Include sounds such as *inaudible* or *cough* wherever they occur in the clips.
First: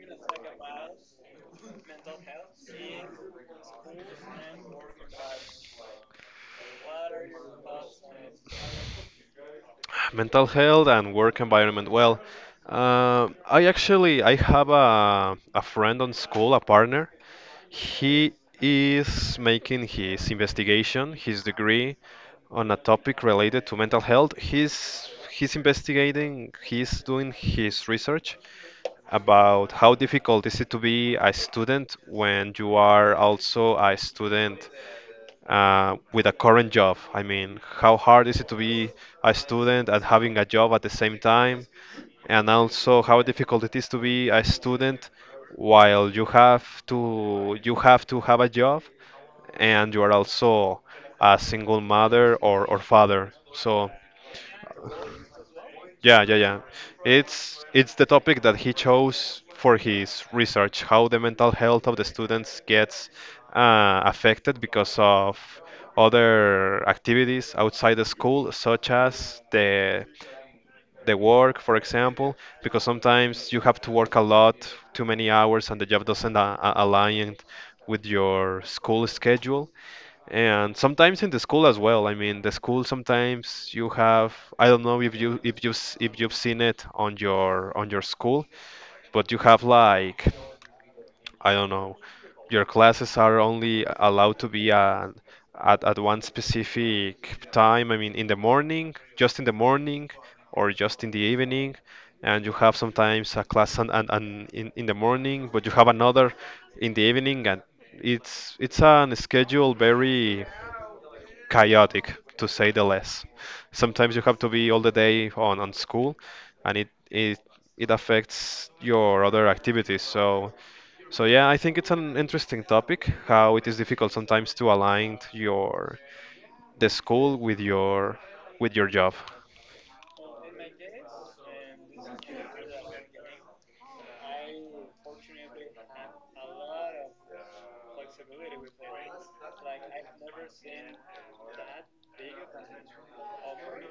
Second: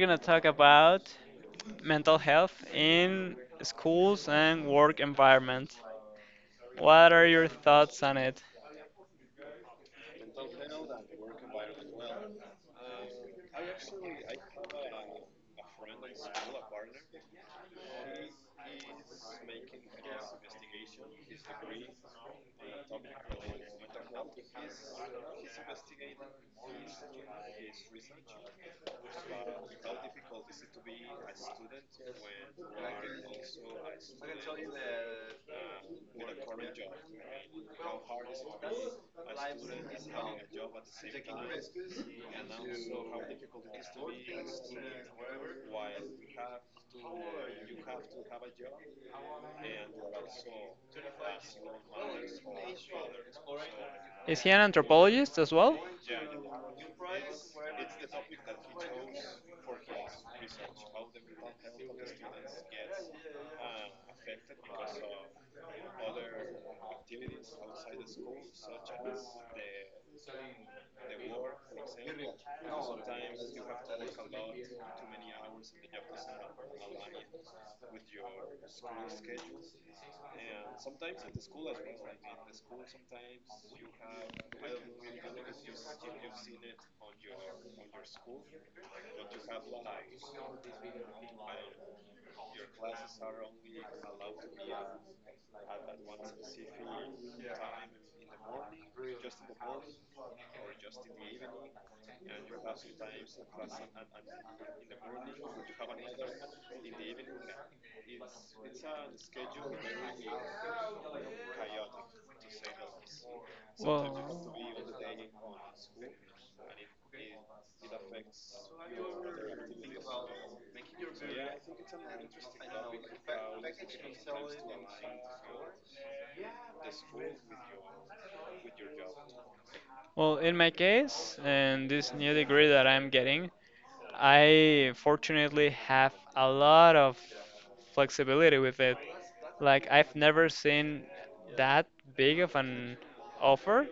gonna talk about mental health in schools and work environment. What are your thoughts on it? Mental health and work environment. Well, I actually I have a friend on school, a partner. He is making his investigation, his degree on a topic related to mental health. He's investigating, he's doing his research about how difficult is it to be a student when you are also a student with a current job. I mean, how hard is it to be a student and having a job at the same time? And also how difficult it is to be a student while you have to have a job and you are also a single mother or father. So Is he an anthropologist as well? yeah, yeah, yeah. It's the topic that he chose for his research, how the mental health of the students gets affected because of other activities outside the school, such as the work, for example, because sometimes you have to work a lot, too many hours, and the job doesn't align with your school schedule and sometimes in the school as well. I mean, the school sometimes you have I don't know if you've seen it on your school, but you have like I don't know, your classes are only allowed to be at at one specific time. I mean, in the morning, just in the morning, or just in the evening. And you have sometimes a class and in the morning, but you have another in the evening, and it's an schedule very chaotic to say the less. Sometimes you have Well, to be all the day on school and it it affects your other activities. So so yeah, I think it's an interesting topic how it is difficult sometimes to align your the school with your job. well, in my case, and this new degree that I'm getting, I fortunately have a lot of flexibility with it. Like I've never seen that big of an offer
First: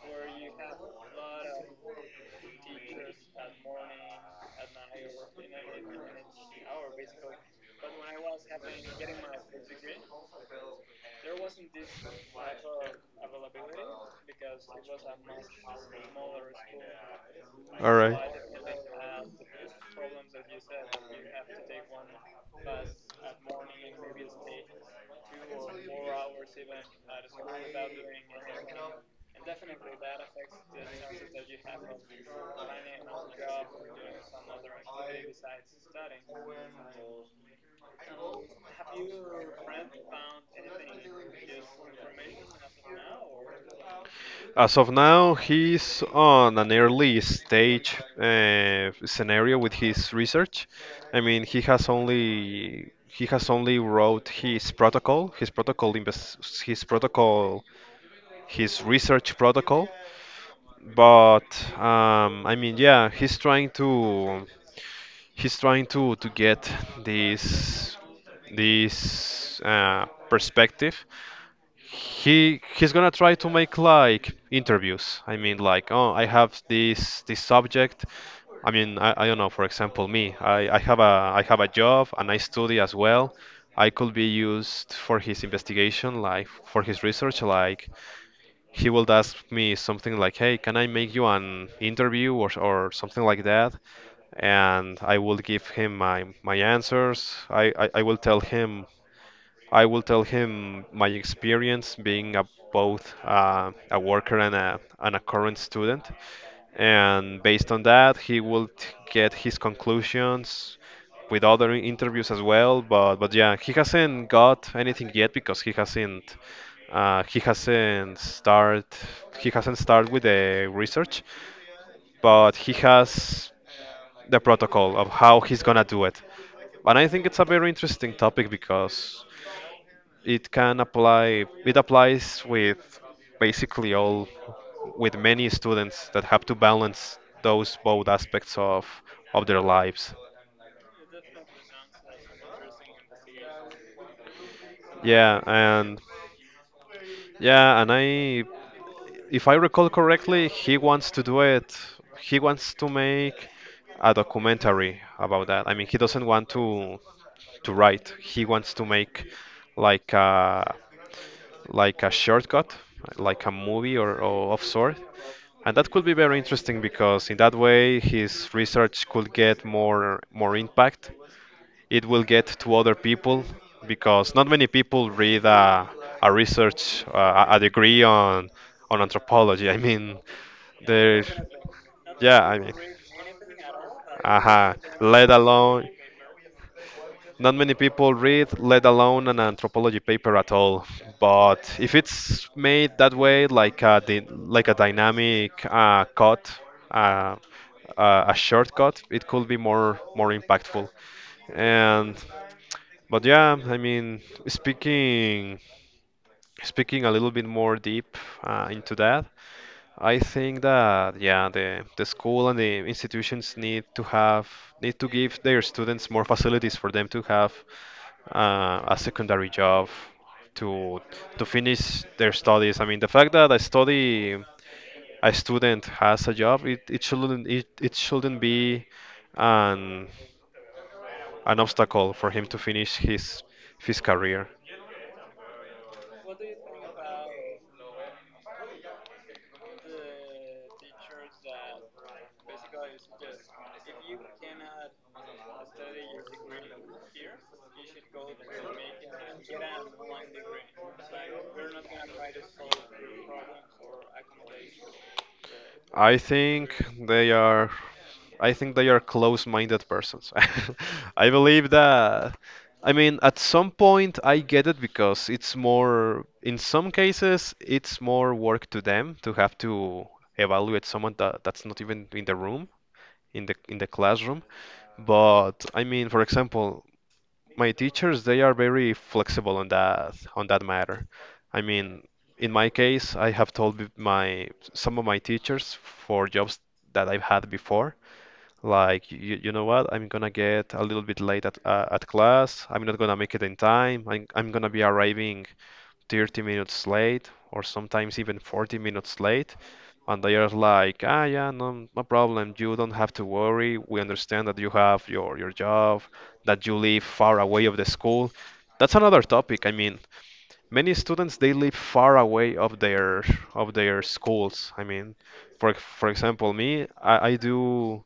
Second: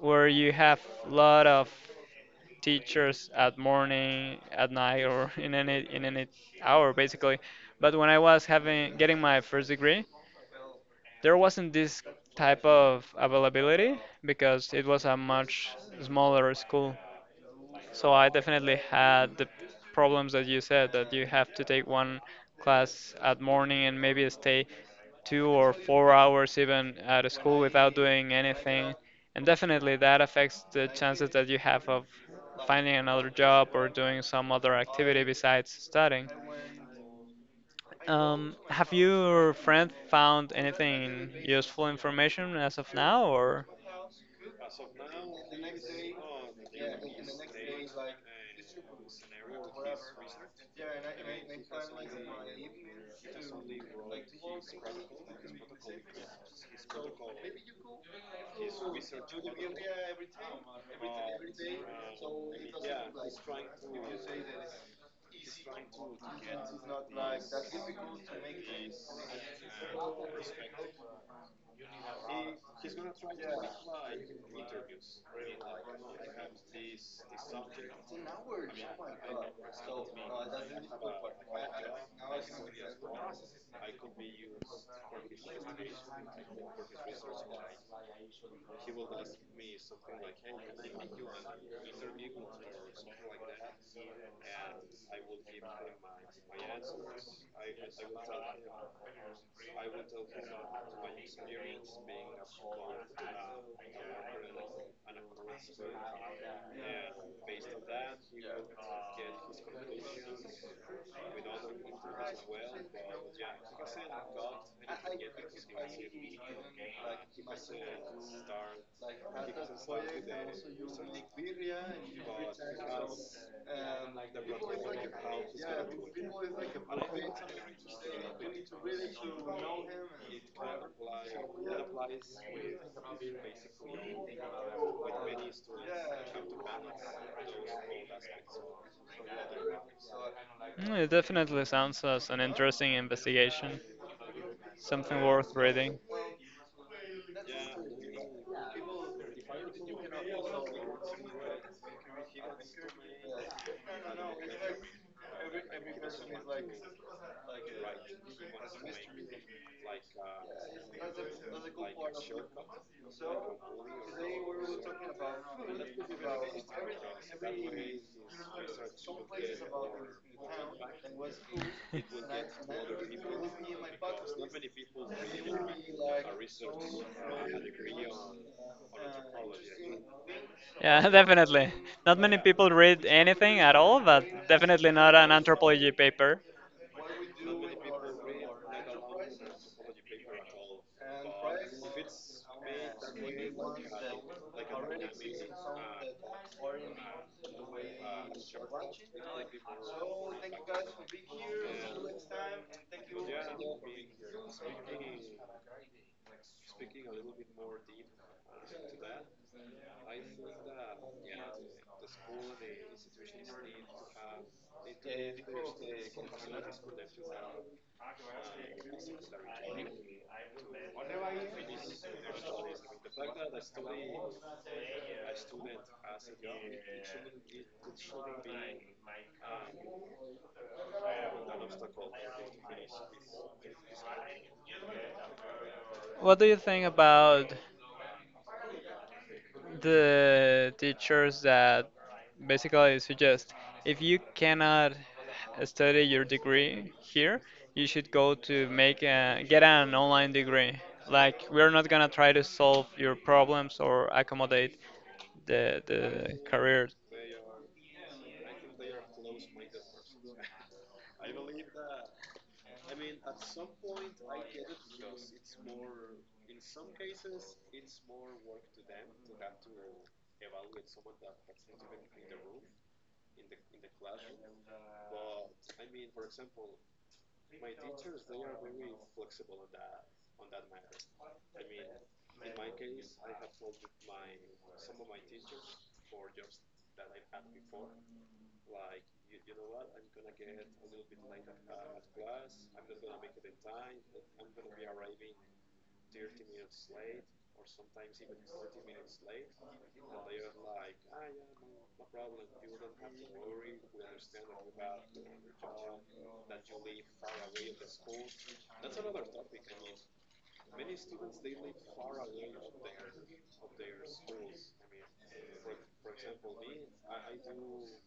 where you have a lot of teachers at morning, at night, or *laughs* in any hour basically. But when I was having getting my first degree, there wasn't this type of availability because it was a much smaller school. All So right. I definitely had the problems that you said that you have to take one class at morning and maybe stay 2 or 4 hours even at a school without doing anything. And definitely that affects the chances that you have of finding another job or doing some other activity besides studying. Have your friend found anything useful information as of now, or? As of now, he's on an early stage scenario with his research. I mean, he has only wrote his protocol, his protocol, his research protocol, but I mean, yeah, he's trying to get this this perspective. He's gonna try to make like interviews. I mean, like, oh, I have this subject. I mean, I don't know. For example, me, I have a job and I study as well. I could be used for his investigation, like for his research, like he will ask me something like, "Hey, can I make you an interview or something like that?" And I will give him my my answers. I will tell him my experience being a, both a worker and a current student and based on that he will get his conclusions with other interviews as well but yeah he hasn't got anything yet because he hasn't start he hasn't started with the research but he has the protocol of how he's gonna do it. And I think it's a very interesting topic because it can apply it applies with basically all with many students that have to balance those both aspects of their lives. It definitely sounds as an interesting investigation. Something Yeah, worth reading. and yeah and *laughs* I if I recall correctly he wants to do it. He wants to make a documentary about that. I mean he doesn't want to write, he wants to make like a like a shortcut, like a movie or of sort. And that could be very interesting because in that way his research could get more more impact. It will get to other people because not many people read a research a degree on anthropology. I mean, Yeah, *laughs* there, definitely. Not many yeah, I people mean, read anything at all, but uh definitely not let an alone anthropology paper. not many people read, let alone an anthropology paper at all. But if it's made that way, like a like a dynamic cut uh, a shortcut, it could be more more impactful. And but yeah, I mean, speaking a little bit more deep into that, I think that yeah, the school and the institutions need to give their students more facilities for them to have a secondary job to to finish their studies. I mean, the fact that I study a student has a job, it shouldn't be an an obstacle for him to finish his career. What do you think about the teachers that basically suggest if you cannot study your degree here, you should go to make a, get an online degree. Like we're not gonna try to solve your problems or accommodate the I the think career. they are I think they are close-minded persons. *laughs* I believe that I mean at some point I get it because it's more in some cases it's more work to them to have to evaluate someone that's not even in the room in the classroom. But I mean for example my teachers they are very flexible on that matter. I mean, in my case, I have told my some of my teachers for jobs that I've had before, like you know what, I'm gonna get a little bit late at class. I'm not gonna make it in time. I'm gonna be arriving 30 minutes late or sometimes even 40 minutes late. And they are like, ah, yeah, no, no problem. You don't have to worry. We understand that you have your job, that you live far away of the school. That's another topic. I mean, many students they live far away of their schools. I mean, for example, me, I do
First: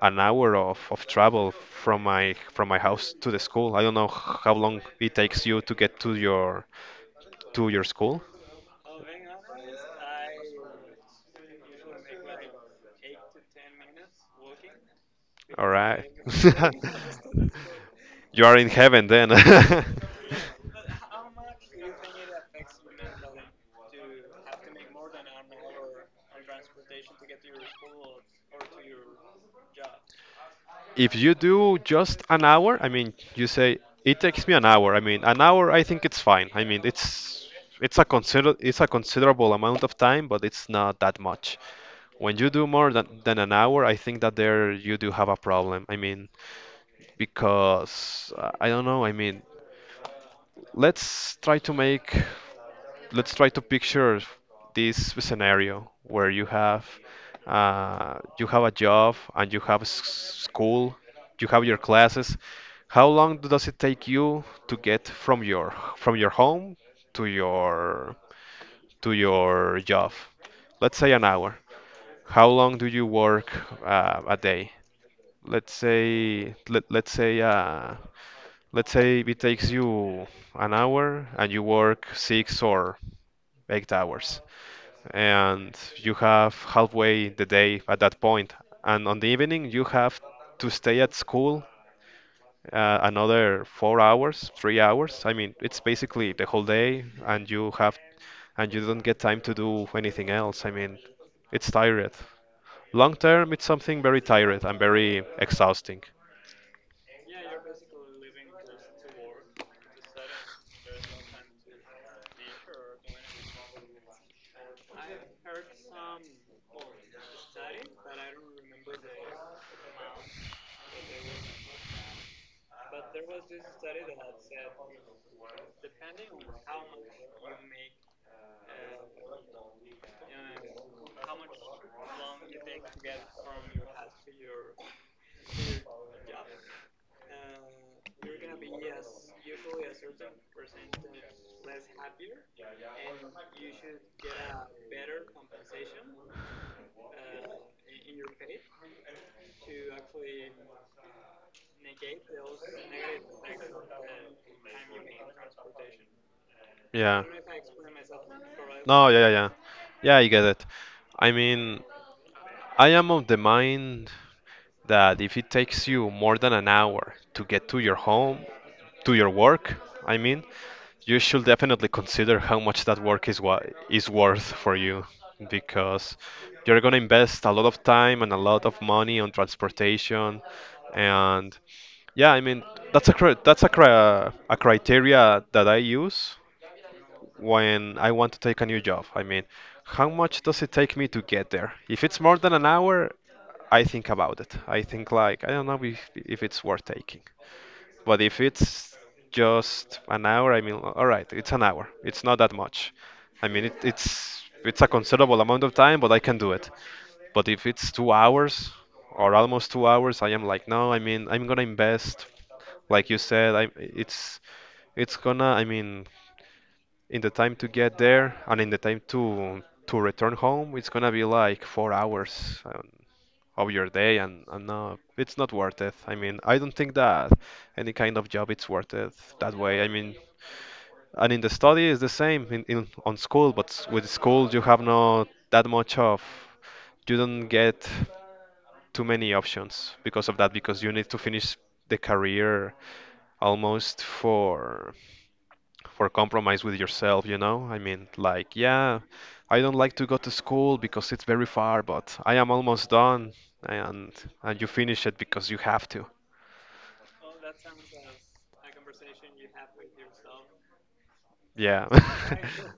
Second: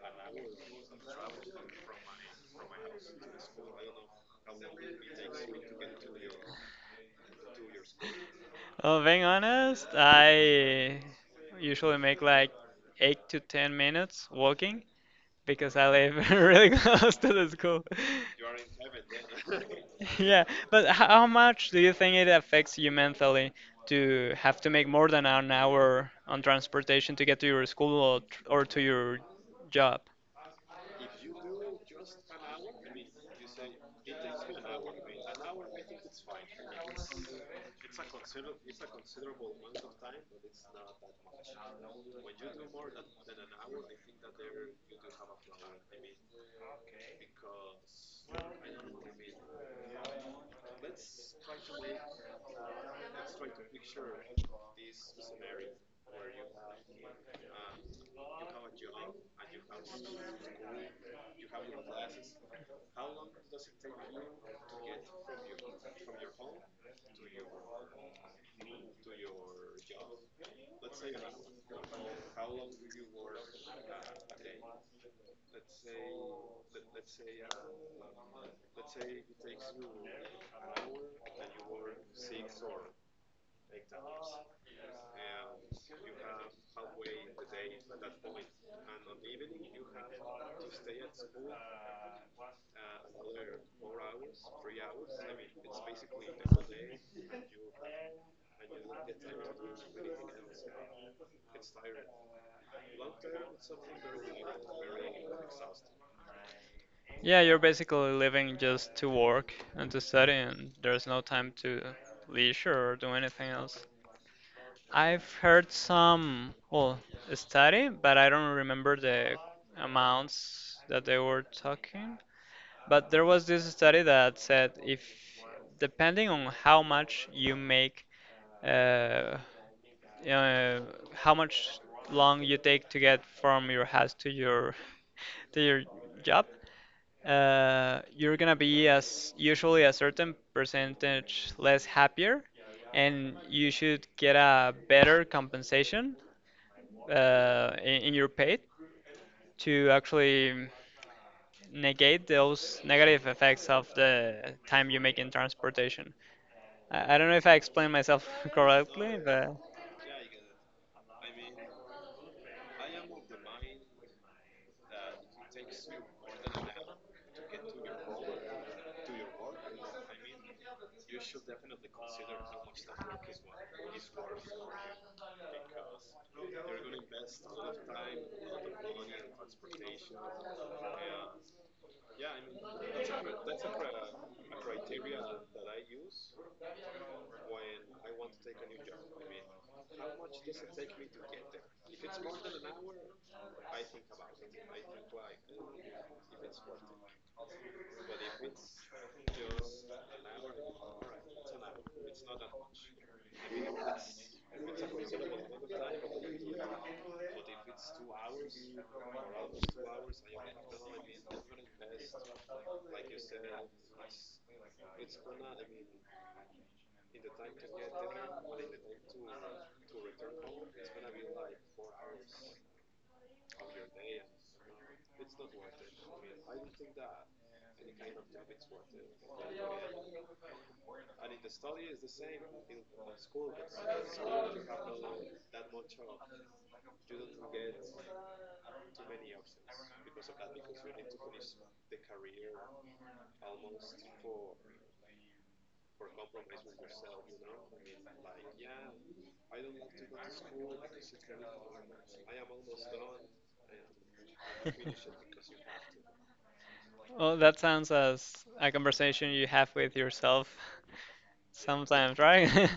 an hour of travel from my house to the school. I don't know how long it takes you to get to your school. Well, being honest, I usually make like 8 to 10 minutes walking All because I right. live *laughs* really *laughs* close to the school. You are in heaven then. *laughs* *laughs* Yeah, but how much do you think it affects you mentally to have to make more than an hour on transportation to get to your school or to your job? If you do just an hour, I mean, you say it takes me an hour. I mean, an hour, I think it's fine. I mean, it's a consider it's a considerable amount of time, but it's not that much. When you do more than an hour, I think that there you do have a problem. I mean, because I don't know. I mean, let's try to make let's try to picture this scenario where you have a job and you have school, you have your classes. How long does it take you to get from your home to your to your job? Let's say an hour. How long do you work a day? Let's say let, let's say uh, let's say it takes you an hour and you work 6 or 8 hours and you have halfway the day at that point. And on the evening, you have to stay at school, another 4 hours, 3 hours. I mean, it's basically the whole day, and you have and you don't get time to do anything else. I mean, it's tired. Long term, it's something very tired and very exhausting. Yeah, you're basically living just to work and to study, and there's no time to leisure or do anything else. I've heard some, well, study, but I don't remember the amounts that they were talking. But there was this study that said if depending on how much you make, uh, uh, how much long you take to get from your house to your *laughs* to your job, you're gonna be as usually a certain percentage less happier, and you should get a better compensation in your pay to actually negate those negative effects of the time you make in transportation. I Yeah. don't know if I explained myself *laughs* No, yeah, correctly, yeah, yeah. but Yeah, I get it. I mean, I am of the mind that if it takes you more than an hour to get to your home, to your work, I mean, you should definitely consider how much that work is is worth for you because you're going to invest a lot of time and a lot of money on transportation and yeah, I mean, that's a a criteria that I use when I want to take a new job. I mean, how much does it take me to get there? If it's more than an hour, I think about it. I think like I don't know if it's worth taking. But if it's just an hour, I mean, all right, it's an hour. It's not that much. I mean, it's a considerable amount of time, but I can do it. But if it's 2 hours or almost 2 hours, I am like, no. I mean, I'm gonna invest, like you said. I it's gonna. I mean, in the time to get there and in the time to return home, it's gonna be like 4 hours. Of your day and no, it's not worth it. I mean, I don't think that any kind of job it's worth it that way. I mean, and in the study is the same in on school, but with school you have not that much of, you don't get too many options because of that because you need to finish the career almost for compromise with yourself, you know? I mean, like, yeah, I don't like to go to school because it's very far, but I am almost done and and you finish it because you have to. well, that sounds as a conversation you have with yourself *laughs* Yeah. sometimes, right? *laughs* *laughs*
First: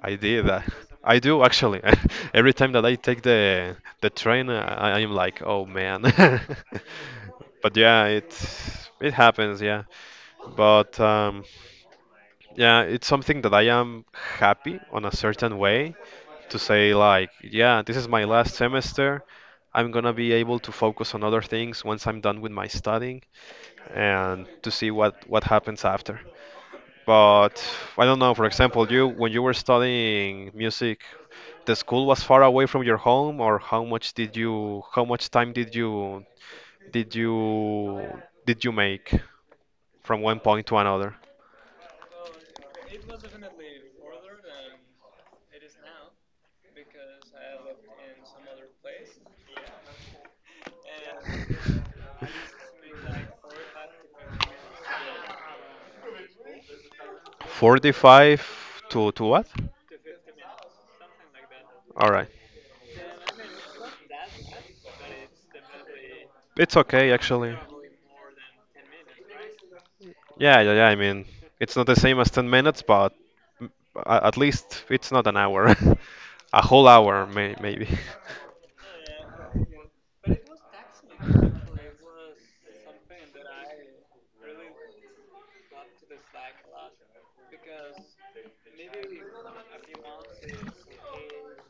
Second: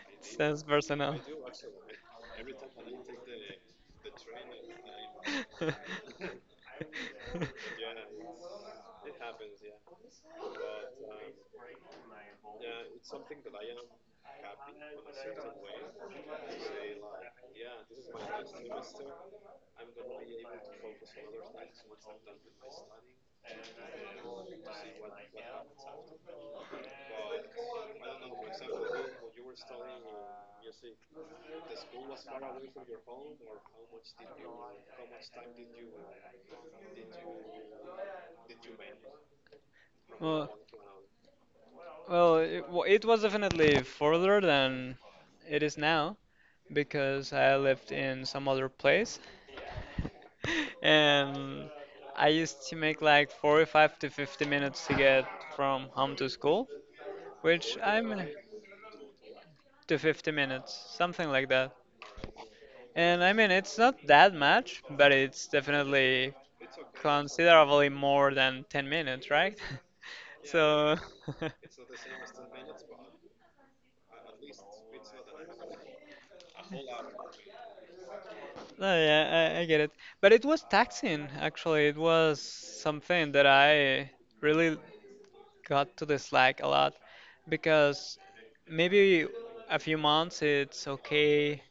I did Sounds that. I personal. do actually. *laughs* Every time that I take the train, I am like, oh man. *laughs* *laughs* But yeah, it happens, yeah. But Yeah, it's something that I am happy on a certain way to say like, yeah, this is my last semester. I'm gonna be able to focus on other things once I'm done with my studying and to see what happens after. But I don't know, for example, you when you were studying music, the school was far away from your home or how much did you how much time did you did you did you make from one Well, point to another? well, it was definitely further than it is now because I lived in some other place, *laughs* *laughs* and I used to make like 45 to 50 minutes to get from home to school, which I'm 45 to what? to 50 minutes, something like that. All right. And I mean, it's not that much, but it's definitely It's okay actually. considerably more than 10 minutes, right? *laughs* Yeah, yeah, yeah. I So, mean, it's *laughs* not the same as 10 minutes, but at least it's not an hour. *laughs* A whole hour maybe. no, yeah, I get it. But it was taxing, actually. It was something that I really got to dislike a lot because maybe a few months it's okay,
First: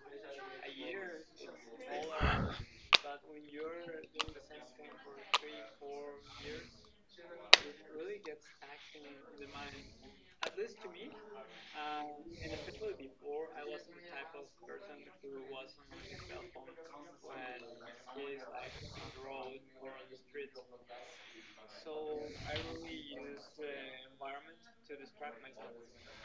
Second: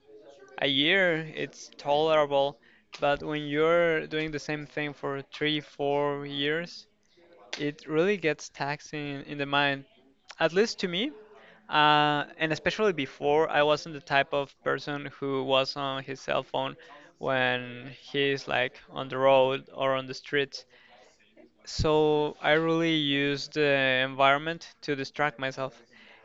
a year it's tolerable, but when you're doing the same thing for 3, 4 years, it really gets taxing in the mind, at least to me. And especially before, I wasn't the type of person who was on his cell phone when he's like on the road or on the streets. So I really used the environment to distract myself.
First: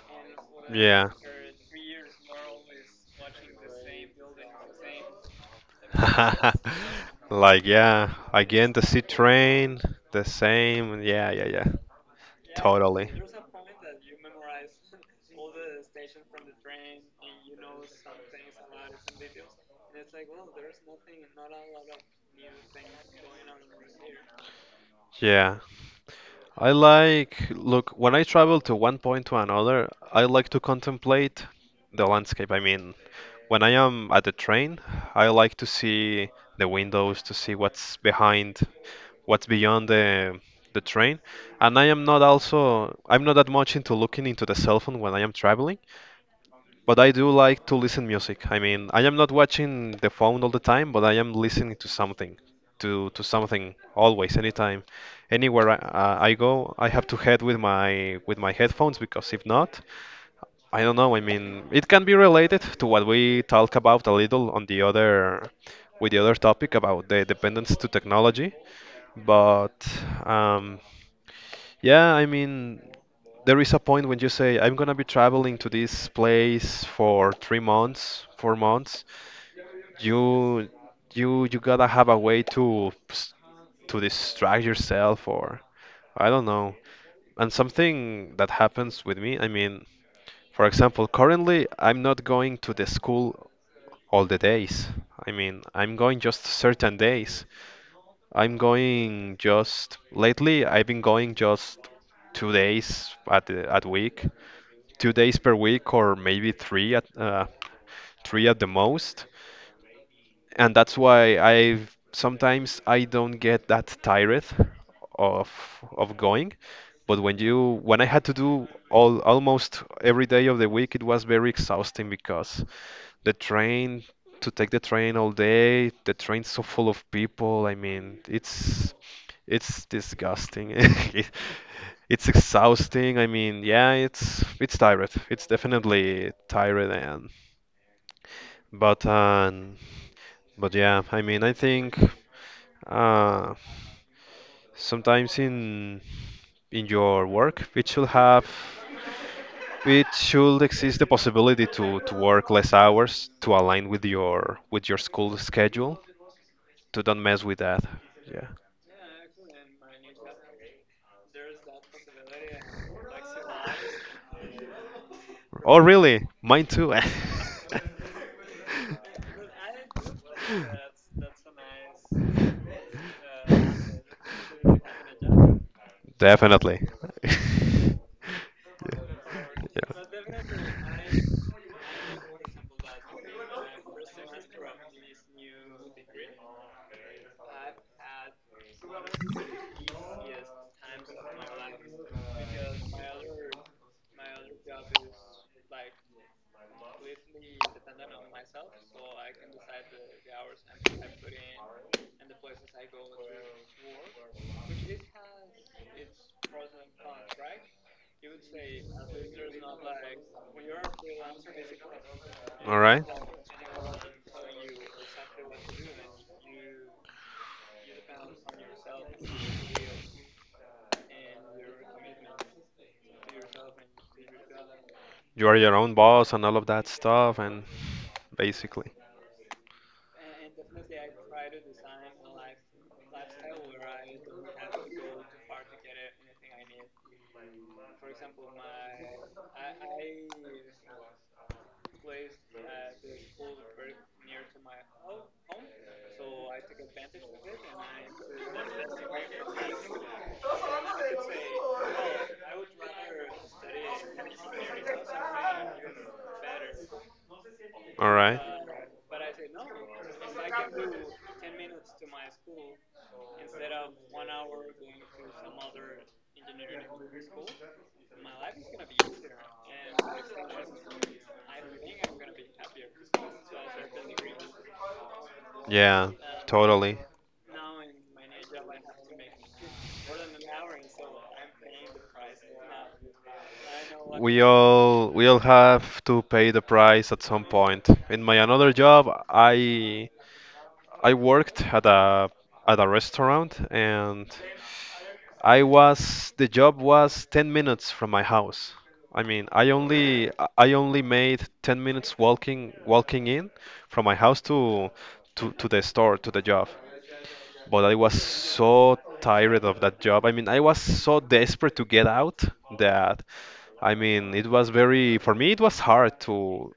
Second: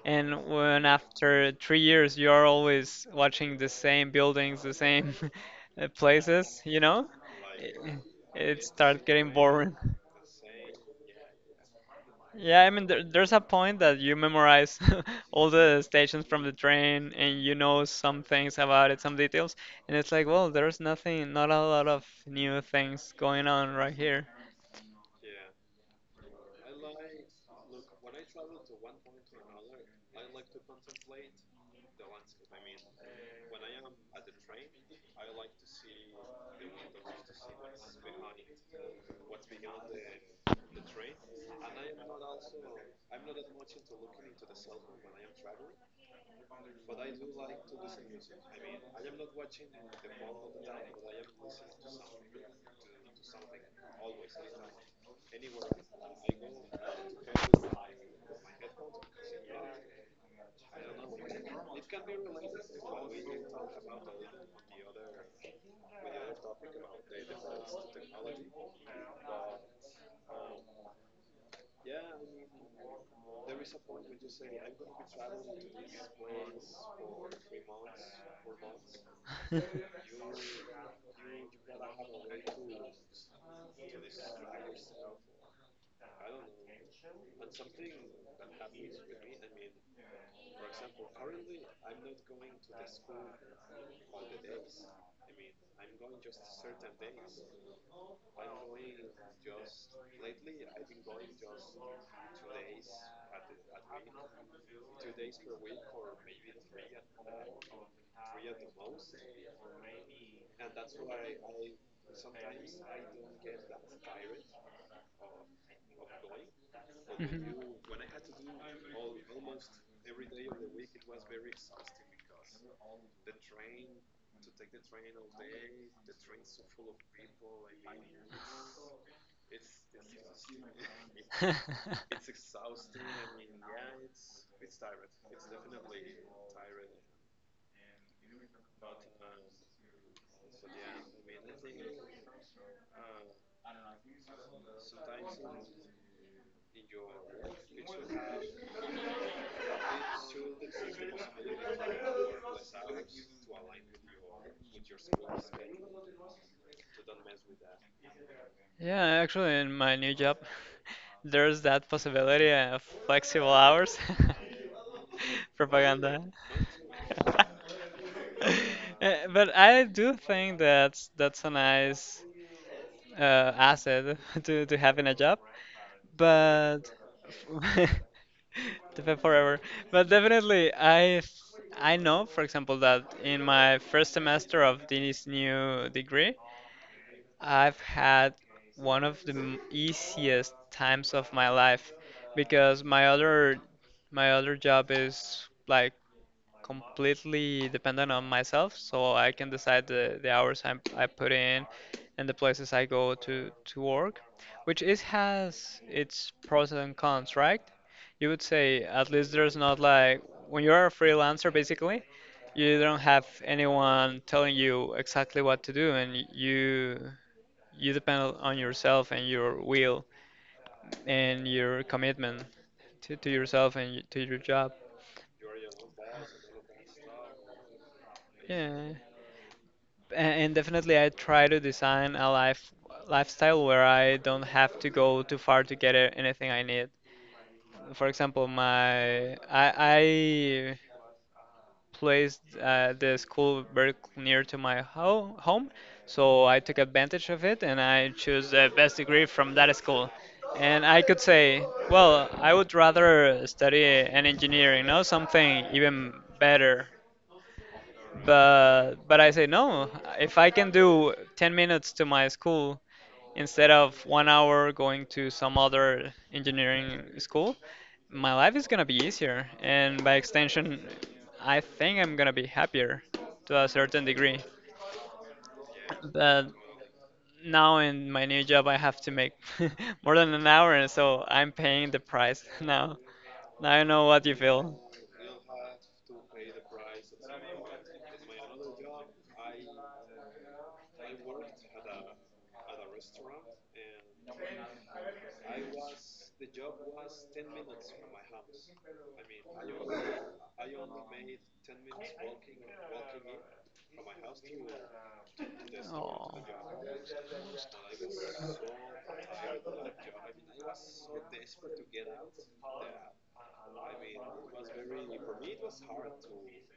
And *laughs* when Yeah. after 3 years you are always watching the same buildings, the same *laughs* *laughs* places, you know, Like, it, yeah, it again, the C starts getting boring. train, the same. Yeah, yeah, yeah. Yeah, I mean, there, Totally. there's a point that you memorize *laughs* all the stations from the train and you know some things about it, some details, and it's like, well, there's nothing, not a lot of new things going on right here. Yeah. I like, look, when I travel to one point to another, I like to contemplate the landscape. I mean, when I am at the train, I like to see the windows, to see what's behind what's beyond the train. And I am not also I'm not that much into looking into the cell phone when I am traveling, but I do like to listen music. I mean, I am not watching the phone all the time, but I am listening to something, to something always, anytime, anywhere I go. I have to head with my headphones because if not, I don't know. I mean, it can be related to what we talk about a little on the other with the other topic about the dependence to technology, but um, yeah, I mean, there is a point when you say, I'm gonna be traveling to this place for three months, four months. *laughs* You, you gotta have a way to, to distract yourself, or I don't know. And something that happens with me, I mean, for example, currently I'm not going to the school all the days. I mean, I'm going just certain days. I'm going just lately. I've been going just two days at the, at week. Two days per week or maybe three at the most and that's why I sometimes I don't get that tired of of going. But when you when I had to do all almost every day of the week, it was very exhausting because the train to take the train all day, the train's so full of people. I mean, it's disgusting. *laughs* It- Mhm. It's exhausting. I mean, yeah, it's tired. It's definitely *laughs* tired and but um but yeah, I mean, I think uh, sometimes in your work, it should have it should exist the possibility to work less hours to align with your school schedule. To don't mess with that. Yeah. Yeah, actually, in my new job, *laughs* there's that possibility of flexible hours. *laughs* Oh, Propaganda. really? Mine too. *laughs* Eh, but I do *laughs* think that's a *laughs* nice asset *laughs* to have in a job. Definitely. But *laughs* *laughs* depend forever. But definitely, I know, for example, that in my first semester of this new degree, I've had one of the easiest times of my life because my other job is like completely dependent on myself, so I can decide the hours I put in and the places I go to work, which is has its pros and cons, right? You would say at least there's not like when you're a freelancer Yeah. basically, All you don't right. have anyone telling you exactly what to do and you depend on yourself and your will and your commitment to yourself and to your job. You are your own boss and all of that stuff, and basically. Yeah, and definitely I try to design a lifestyle where I don't have to go too far to get anything I need. For example, my I placed the school very near to my home, so I took advantage of it and I chose the best degree from that school. And I could say, well, I would rather study an engineering, you know, something even better. All right. But I say no. If I can do 10 minutes to my school instead of 1 hour going to some other engineering school, my life is gonna be easier, and by extension, I think I'm gonna be happier to a certain degree. Yeah, But totally. now in my new job, I have to make *laughs* more than an hour, and so I'm paying the price *laughs* now. Now I know what you feel. We all have to pay the price at some point. In my another job, I worked at a restaurant and I was the job was 10 minutes from my house. I mean, I only made 10 minutes walking walking in from my house to to the store to Oh. the job but I was so tired of that job. I mean, I was so desperate to get out that I mean, it was very for me it was hard to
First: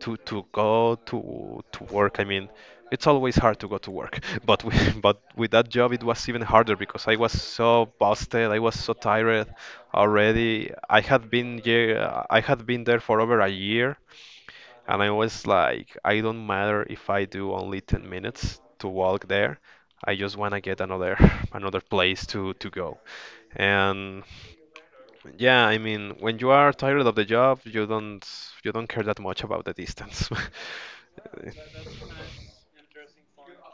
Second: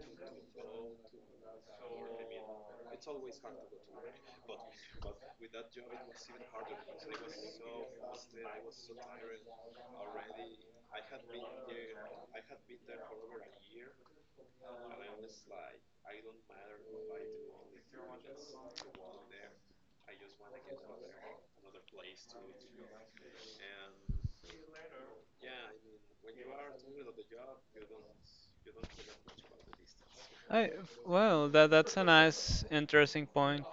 to go to work. I mean, it's always hard to go to work, *laughs* but with that job it was even harder because I was so busted. I was so tired already. I had been there for over a year and I was like, I don't matter if I do only 10 minutes to walk there. I just want to get another *laughs* another place to go. And yeah, I mean, when you are tired of the job, you don't care that much about the distance. *laughs* I, well, that that's a nice, interesting point.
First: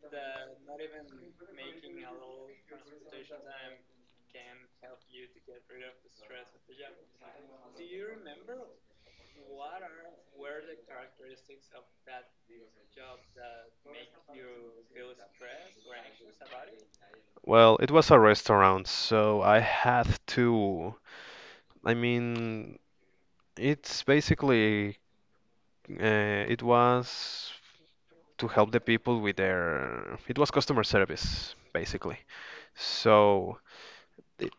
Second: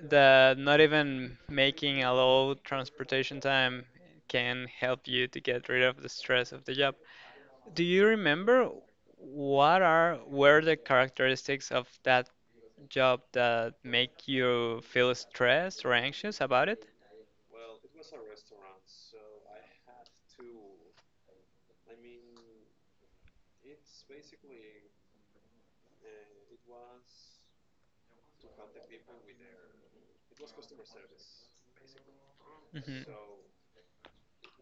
That not even making a low transportation time can help you to get rid of the stress of the job. Do you remember what are were the characteristics of that job that make you feel stressed or anxious about it? Well, it was a restaurant, so I had to. I mean, it's basically it was to help the people with their, it was customer service, basically. Mhm. So it,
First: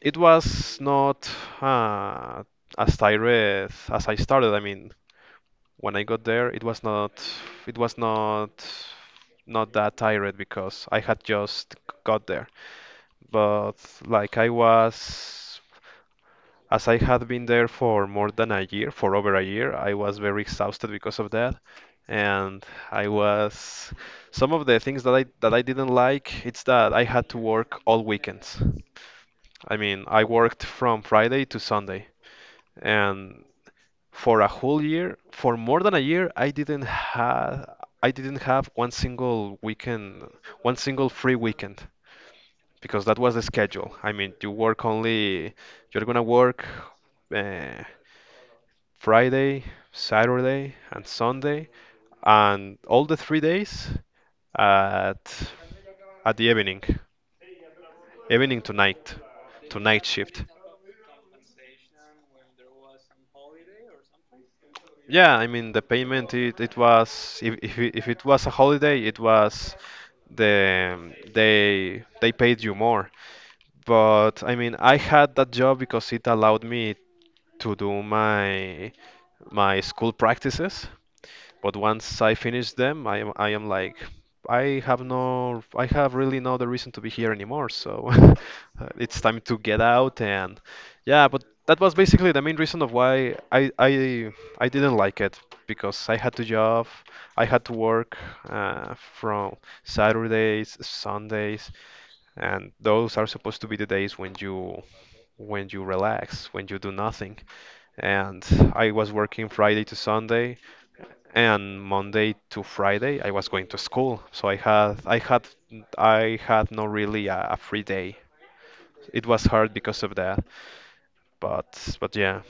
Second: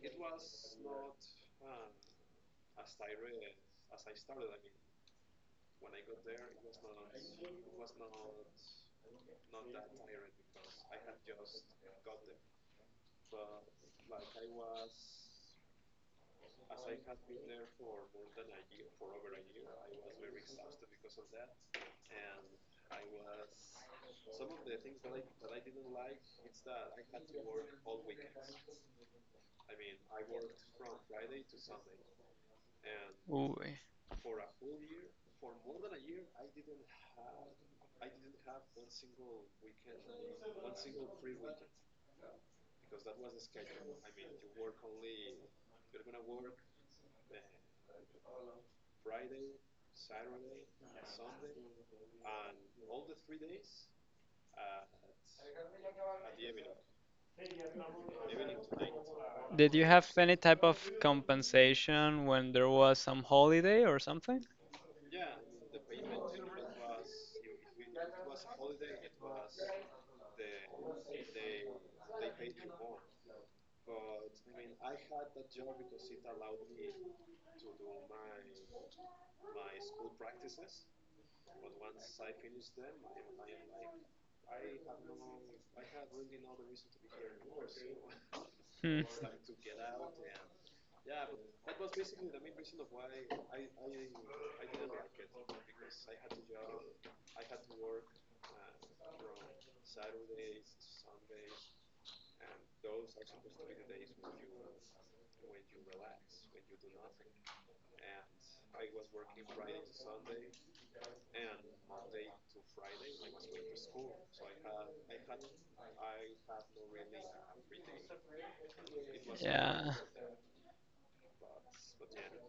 it was not uh, as tired as I started. I mean, when I got there, it was not, it was not, not that tired because I had just got there. But like I was As I had been there for more than a year, for over a year, I was very exhausted because of that. And I was some of the things that I didn't like, it's that I had to work all weekends. I mean, I worked from Friday to Sunday, and Ooh. for a whole year, for more than a year, I didn't have one single weekend, one single free weekend because that was the schedule. I mean, you work only, you're gonna work uh, Friday, Saturday, and Sunday, and all the three days at at the evening, evening Did to you night have any shift. type of compensation when there was some holiday or something? Yeah, I mean the payment it was if if it was a holiday it was they paid you more. But I mean I had that job because it allowed me to do my my school practices But once I finish them, I am like I have really no the reason to be here anymore. So *laughs* Hmm. it's time to get out and yeah, but that was basically the main reason of why I didn't like it because I had to work from Saturdays, Sundays, and those are supposed to be the days when you relax, when you do nothing. And I was working Friday to Sunday, and Monday to Friday I was going to school, so I had no really a free day. It was hard Yeah. because of that, but yeah,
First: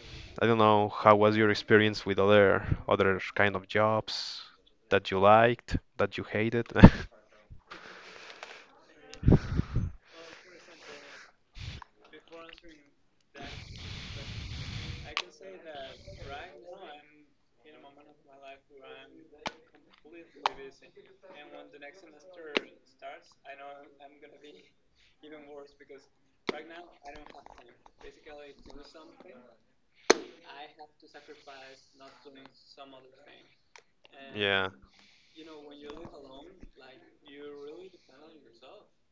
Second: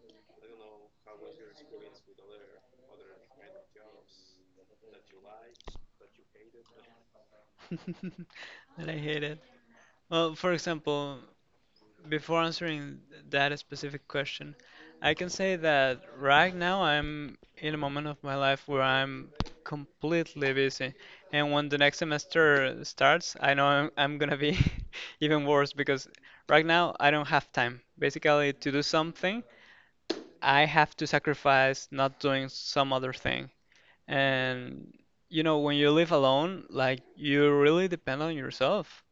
I don't know how was your experience with other other kind of jobs that you liked, that you hated. *laughs* And I hate it. Well, *laughs* for example, before answering that specific question, I can say that right now I'm in a moment of my life where I'm completely busy. And when the next semester starts, I know I'm gonna be *laughs* even worse because right now I don't have time. Basically, to do something, I have to sacrifice not doing some other thing. Yeah. And you know, when you live alone, like you really depend on yourself.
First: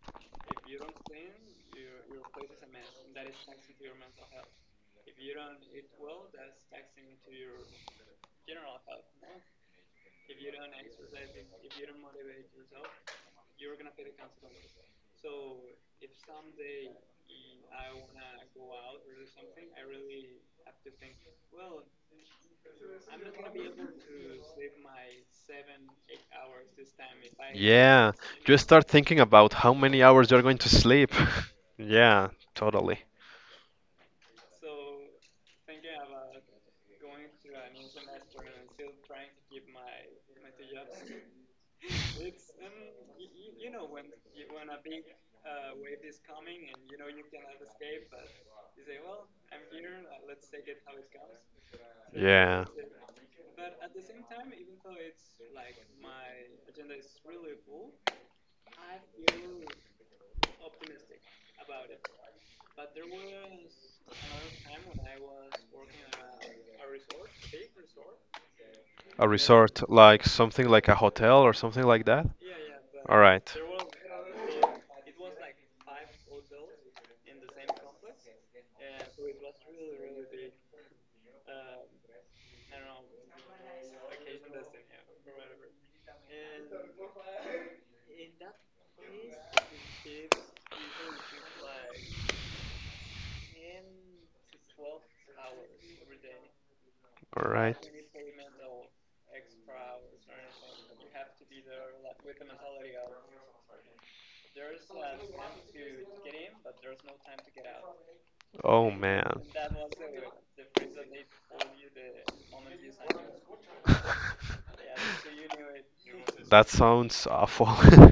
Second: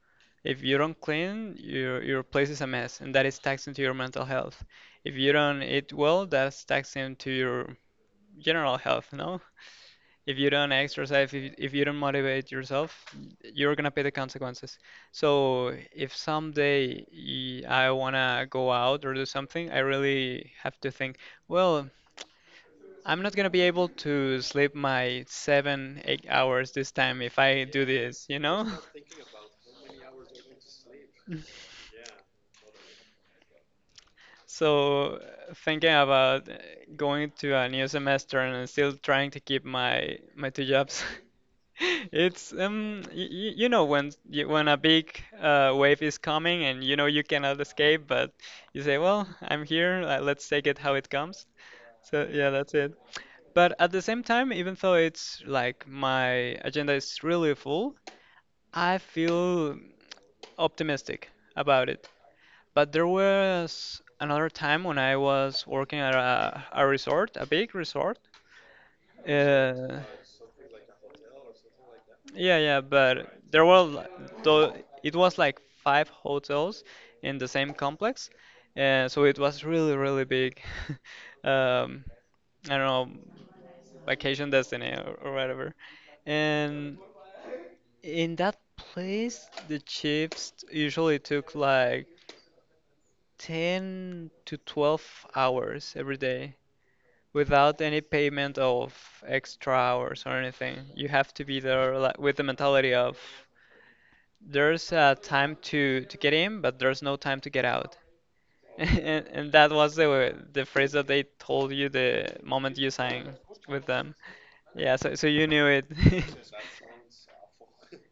If you don't clean, your place is a mess, and that is taxing to your mental health. If you don't eat well, that's taxing to your general health, no? If you don't exercise, if you don't motivate yourself, you're gonna pay the consequences. So if someday I wanna go out or do something, I really have to think, well, I'm not gonna be able to sleep my 7, 8 hours this time if I do Yeah, this, you just know? start thinking about how many hours you're going to sleep. *laughs* *laughs* Yeah, totally. So, thinking about going to a new semester and still trying to keep my two jobs. *laughs* It's you know when y when a big wave is coming and you know you cannot escape, but you say, well, I'm here, let's take it how it comes. So yeah, Yeah, that's it. But at the same time, even though it's like my agenda is really full, I feel optimistic about it. But there was another time when I was working at a resort, a big resort. a resort, Uh, like something like a hotel or something like that. yeah, yeah, All but right, there were though it was like five hotels in the same complex, so it was really, really big. *laughs* Um, I don't know, vacation destiny or whatever. And in that place, the shifts usually took like 10 to 12 hours every day, all without right. any payment of extra hours or anything. You have to be there like, with the mentality of there's a time to get in, but there's no time to get out. *laughs* Oh man. And that was the phrase that they told you the moment you signed with them. Yeah, *laughs* so you knew it. That *laughs* sounds awful. *laughs*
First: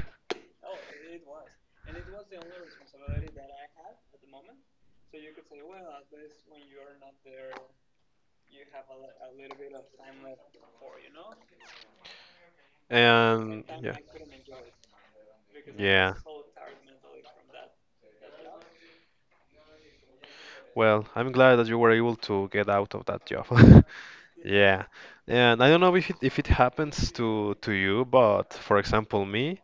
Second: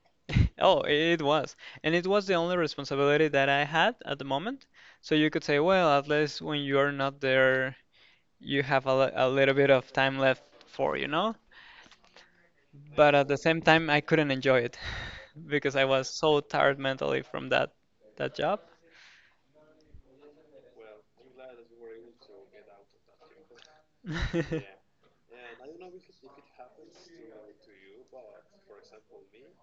Oh, it was. And it was the only responsibility that I had at the moment. So you could say, well, at least when you are not there, you have a little bit of time left for, you know? But at the same And time yeah, I couldn't enjoy it *laughs* because I was yeah. so tired mentally from that job. Well, I'm glad that you were able to get out of that job. *laughs* *laughs* Yeah. And I don't know if it happens to you, but for example, me,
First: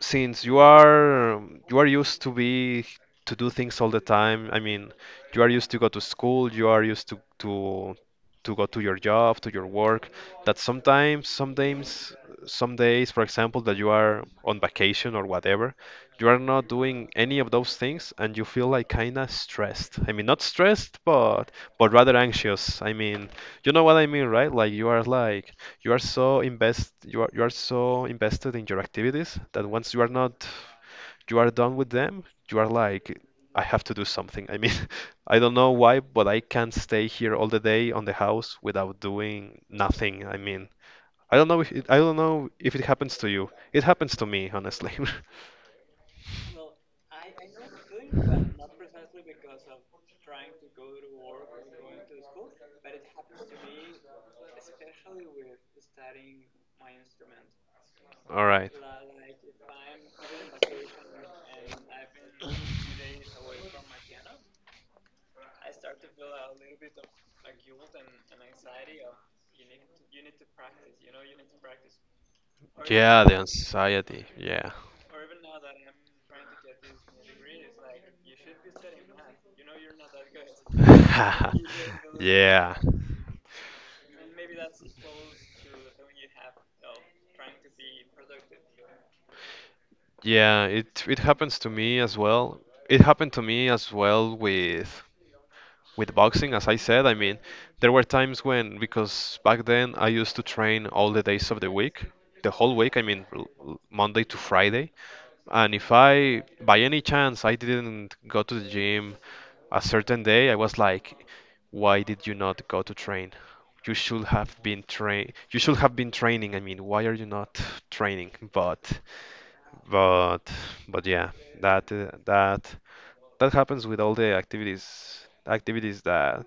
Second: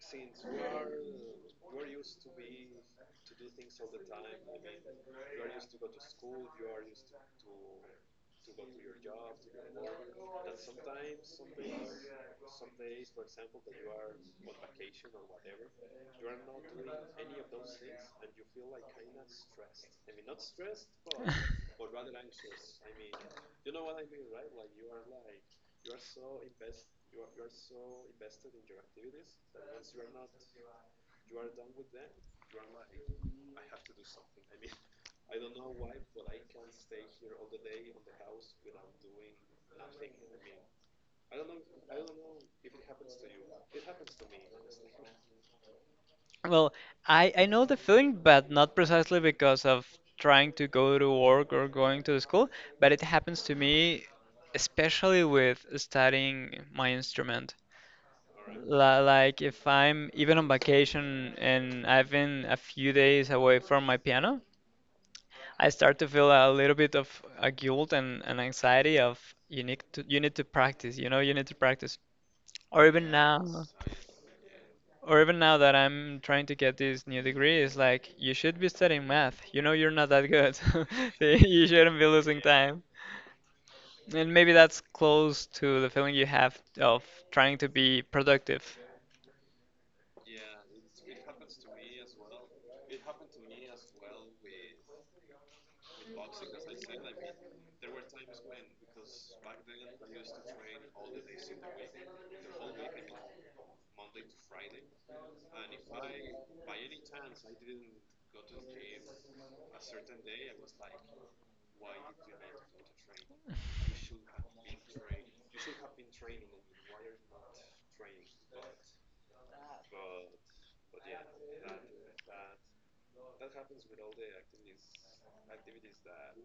since you are used to be to do things all the time. I mean, you are used to go to school, you are used to to go to your job to your work that sometimes, some days for example that you are on vacation or whatever you are not doing any of those things and you feel like kind of stressed. I mean not stressed but rather anxious. I mean, you know what I mean, right? Like you are like you are so invested in your activities that once you are not you are done with them, you are like, I have to do something. I mean, *laughs* I don't know why, but I can't stay here all the day on the house without doing nothing. I mean, I don't know if it, I don't know if it happens to you. It happens to me, honestly. Well, I know the feeling, but not precisely because of trying to go to work or going to school, but it happens to me especially with studying my instrument. *laughs* All right. La- Like if I'm even on vacation and I've been a few days away from my piano, I start to feel a little bit of a guilt and an anxiety of you need to practice, you know, you need to practice. Or even Yeah, the now, Yes. anxiety. Yeah. or even now that I'm trying to get this new degree, it's like you should be studying math. You know, you're not that good. *laughs* So you shouldn't be *laughs* losing Yeah. time. And maybe that's close to the feeling you have of trying to be productive. Yeah, it happens to me as well. It happened to me as well with boxing, as I said. I mean, there were times when because back then I used to train all the days of the week, the whole week, I mean, Monday to Friday. And if I, by any chance, I didn't go to the gym a certain day, I was like, why did you not go to train? You should have been train. You should have been training. I mean, why are you not training? But, but yeah, that that that happens with all the activities that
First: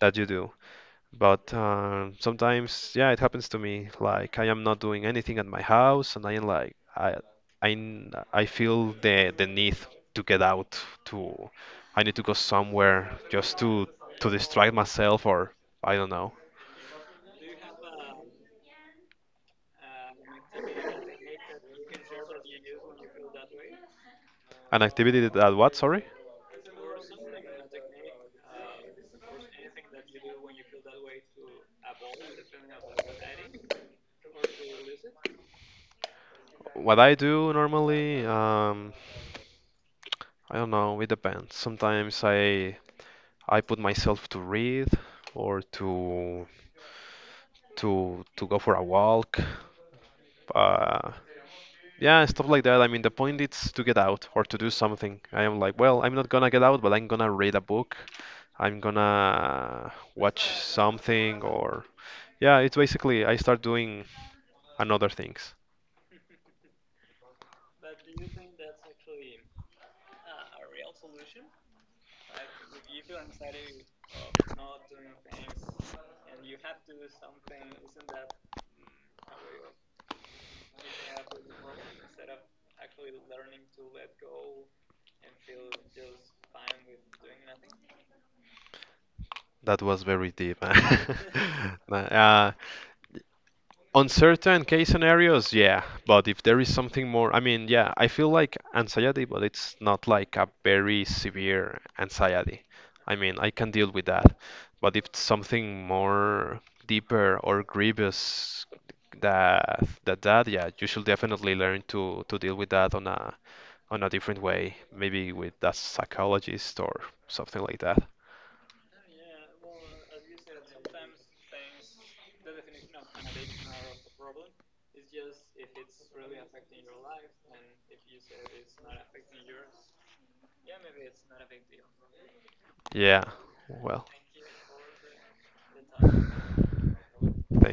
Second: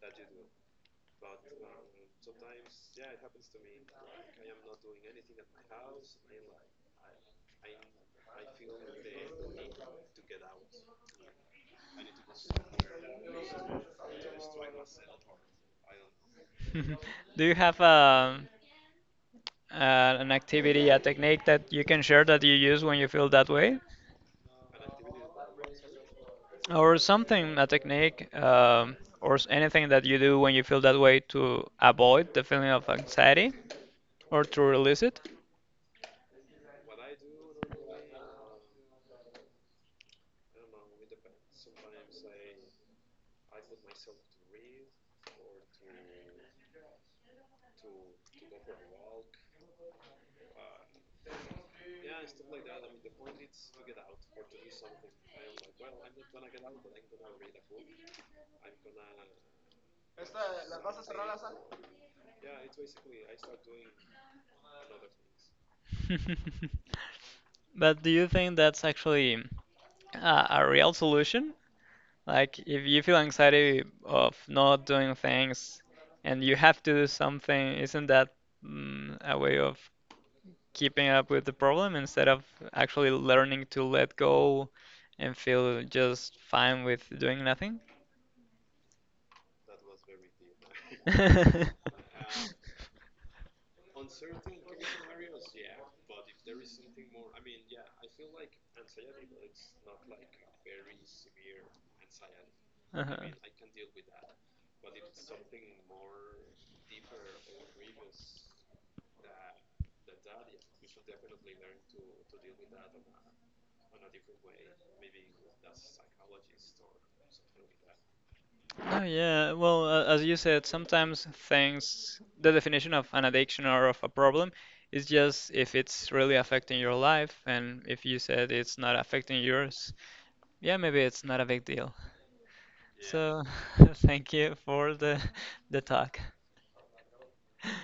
that you do. But sometimes, yeah, it happens to me. Like I am not doing anything at my house, and I am like, I feel the need to get out. To, I need to go somewhere just to distract myself, or I don't know. *laughs* Do you have an activity, a technique that you can share that you use when you feel that way? An activity that that what? Sorry. Or something, a technique, or anything that you do when you feel that way to avoid the feeling of anxiety or to release it. What I do normally, I don't know. It depends. Sometimes I put myself to read or to to go for a walk. Uh, Yeah, stuff like that. I mean, the point is to get out or to do something. I am like, well, I'm not gonna get out, but I'm gonna read a book. I'm gonna watch something or yeah, it's basically I start doing another things. *laughs* But do you think that's actually a real solution? Like, if you feel anxiety of not doing things and you have to do something, isn't that a way of keeping up with the problem instead of actually learning to let go and feel just fine with doing nothing? That was very deep. *laughs* *laughs* Uh, on certain case scenarios, yeah, but if there is something more, I mean, yeah, I feel like anxiety, but it's not like a very severe anxiety. I Uh-huh. mean, I can deal with that. But if it's something more deeper or grievous that that, yeah, you should definitely learn to deal with that on a different way, maybe with a psychologist or something like that. Oh yeah, well, as you said, sometimes things, the definition of an addiction or of a problem is just if it's really affecting your life, and if you said it's not affecting yours, yeah, maybe it's not a big deal. Yeah, So, *laughs* well. thank you for the talk.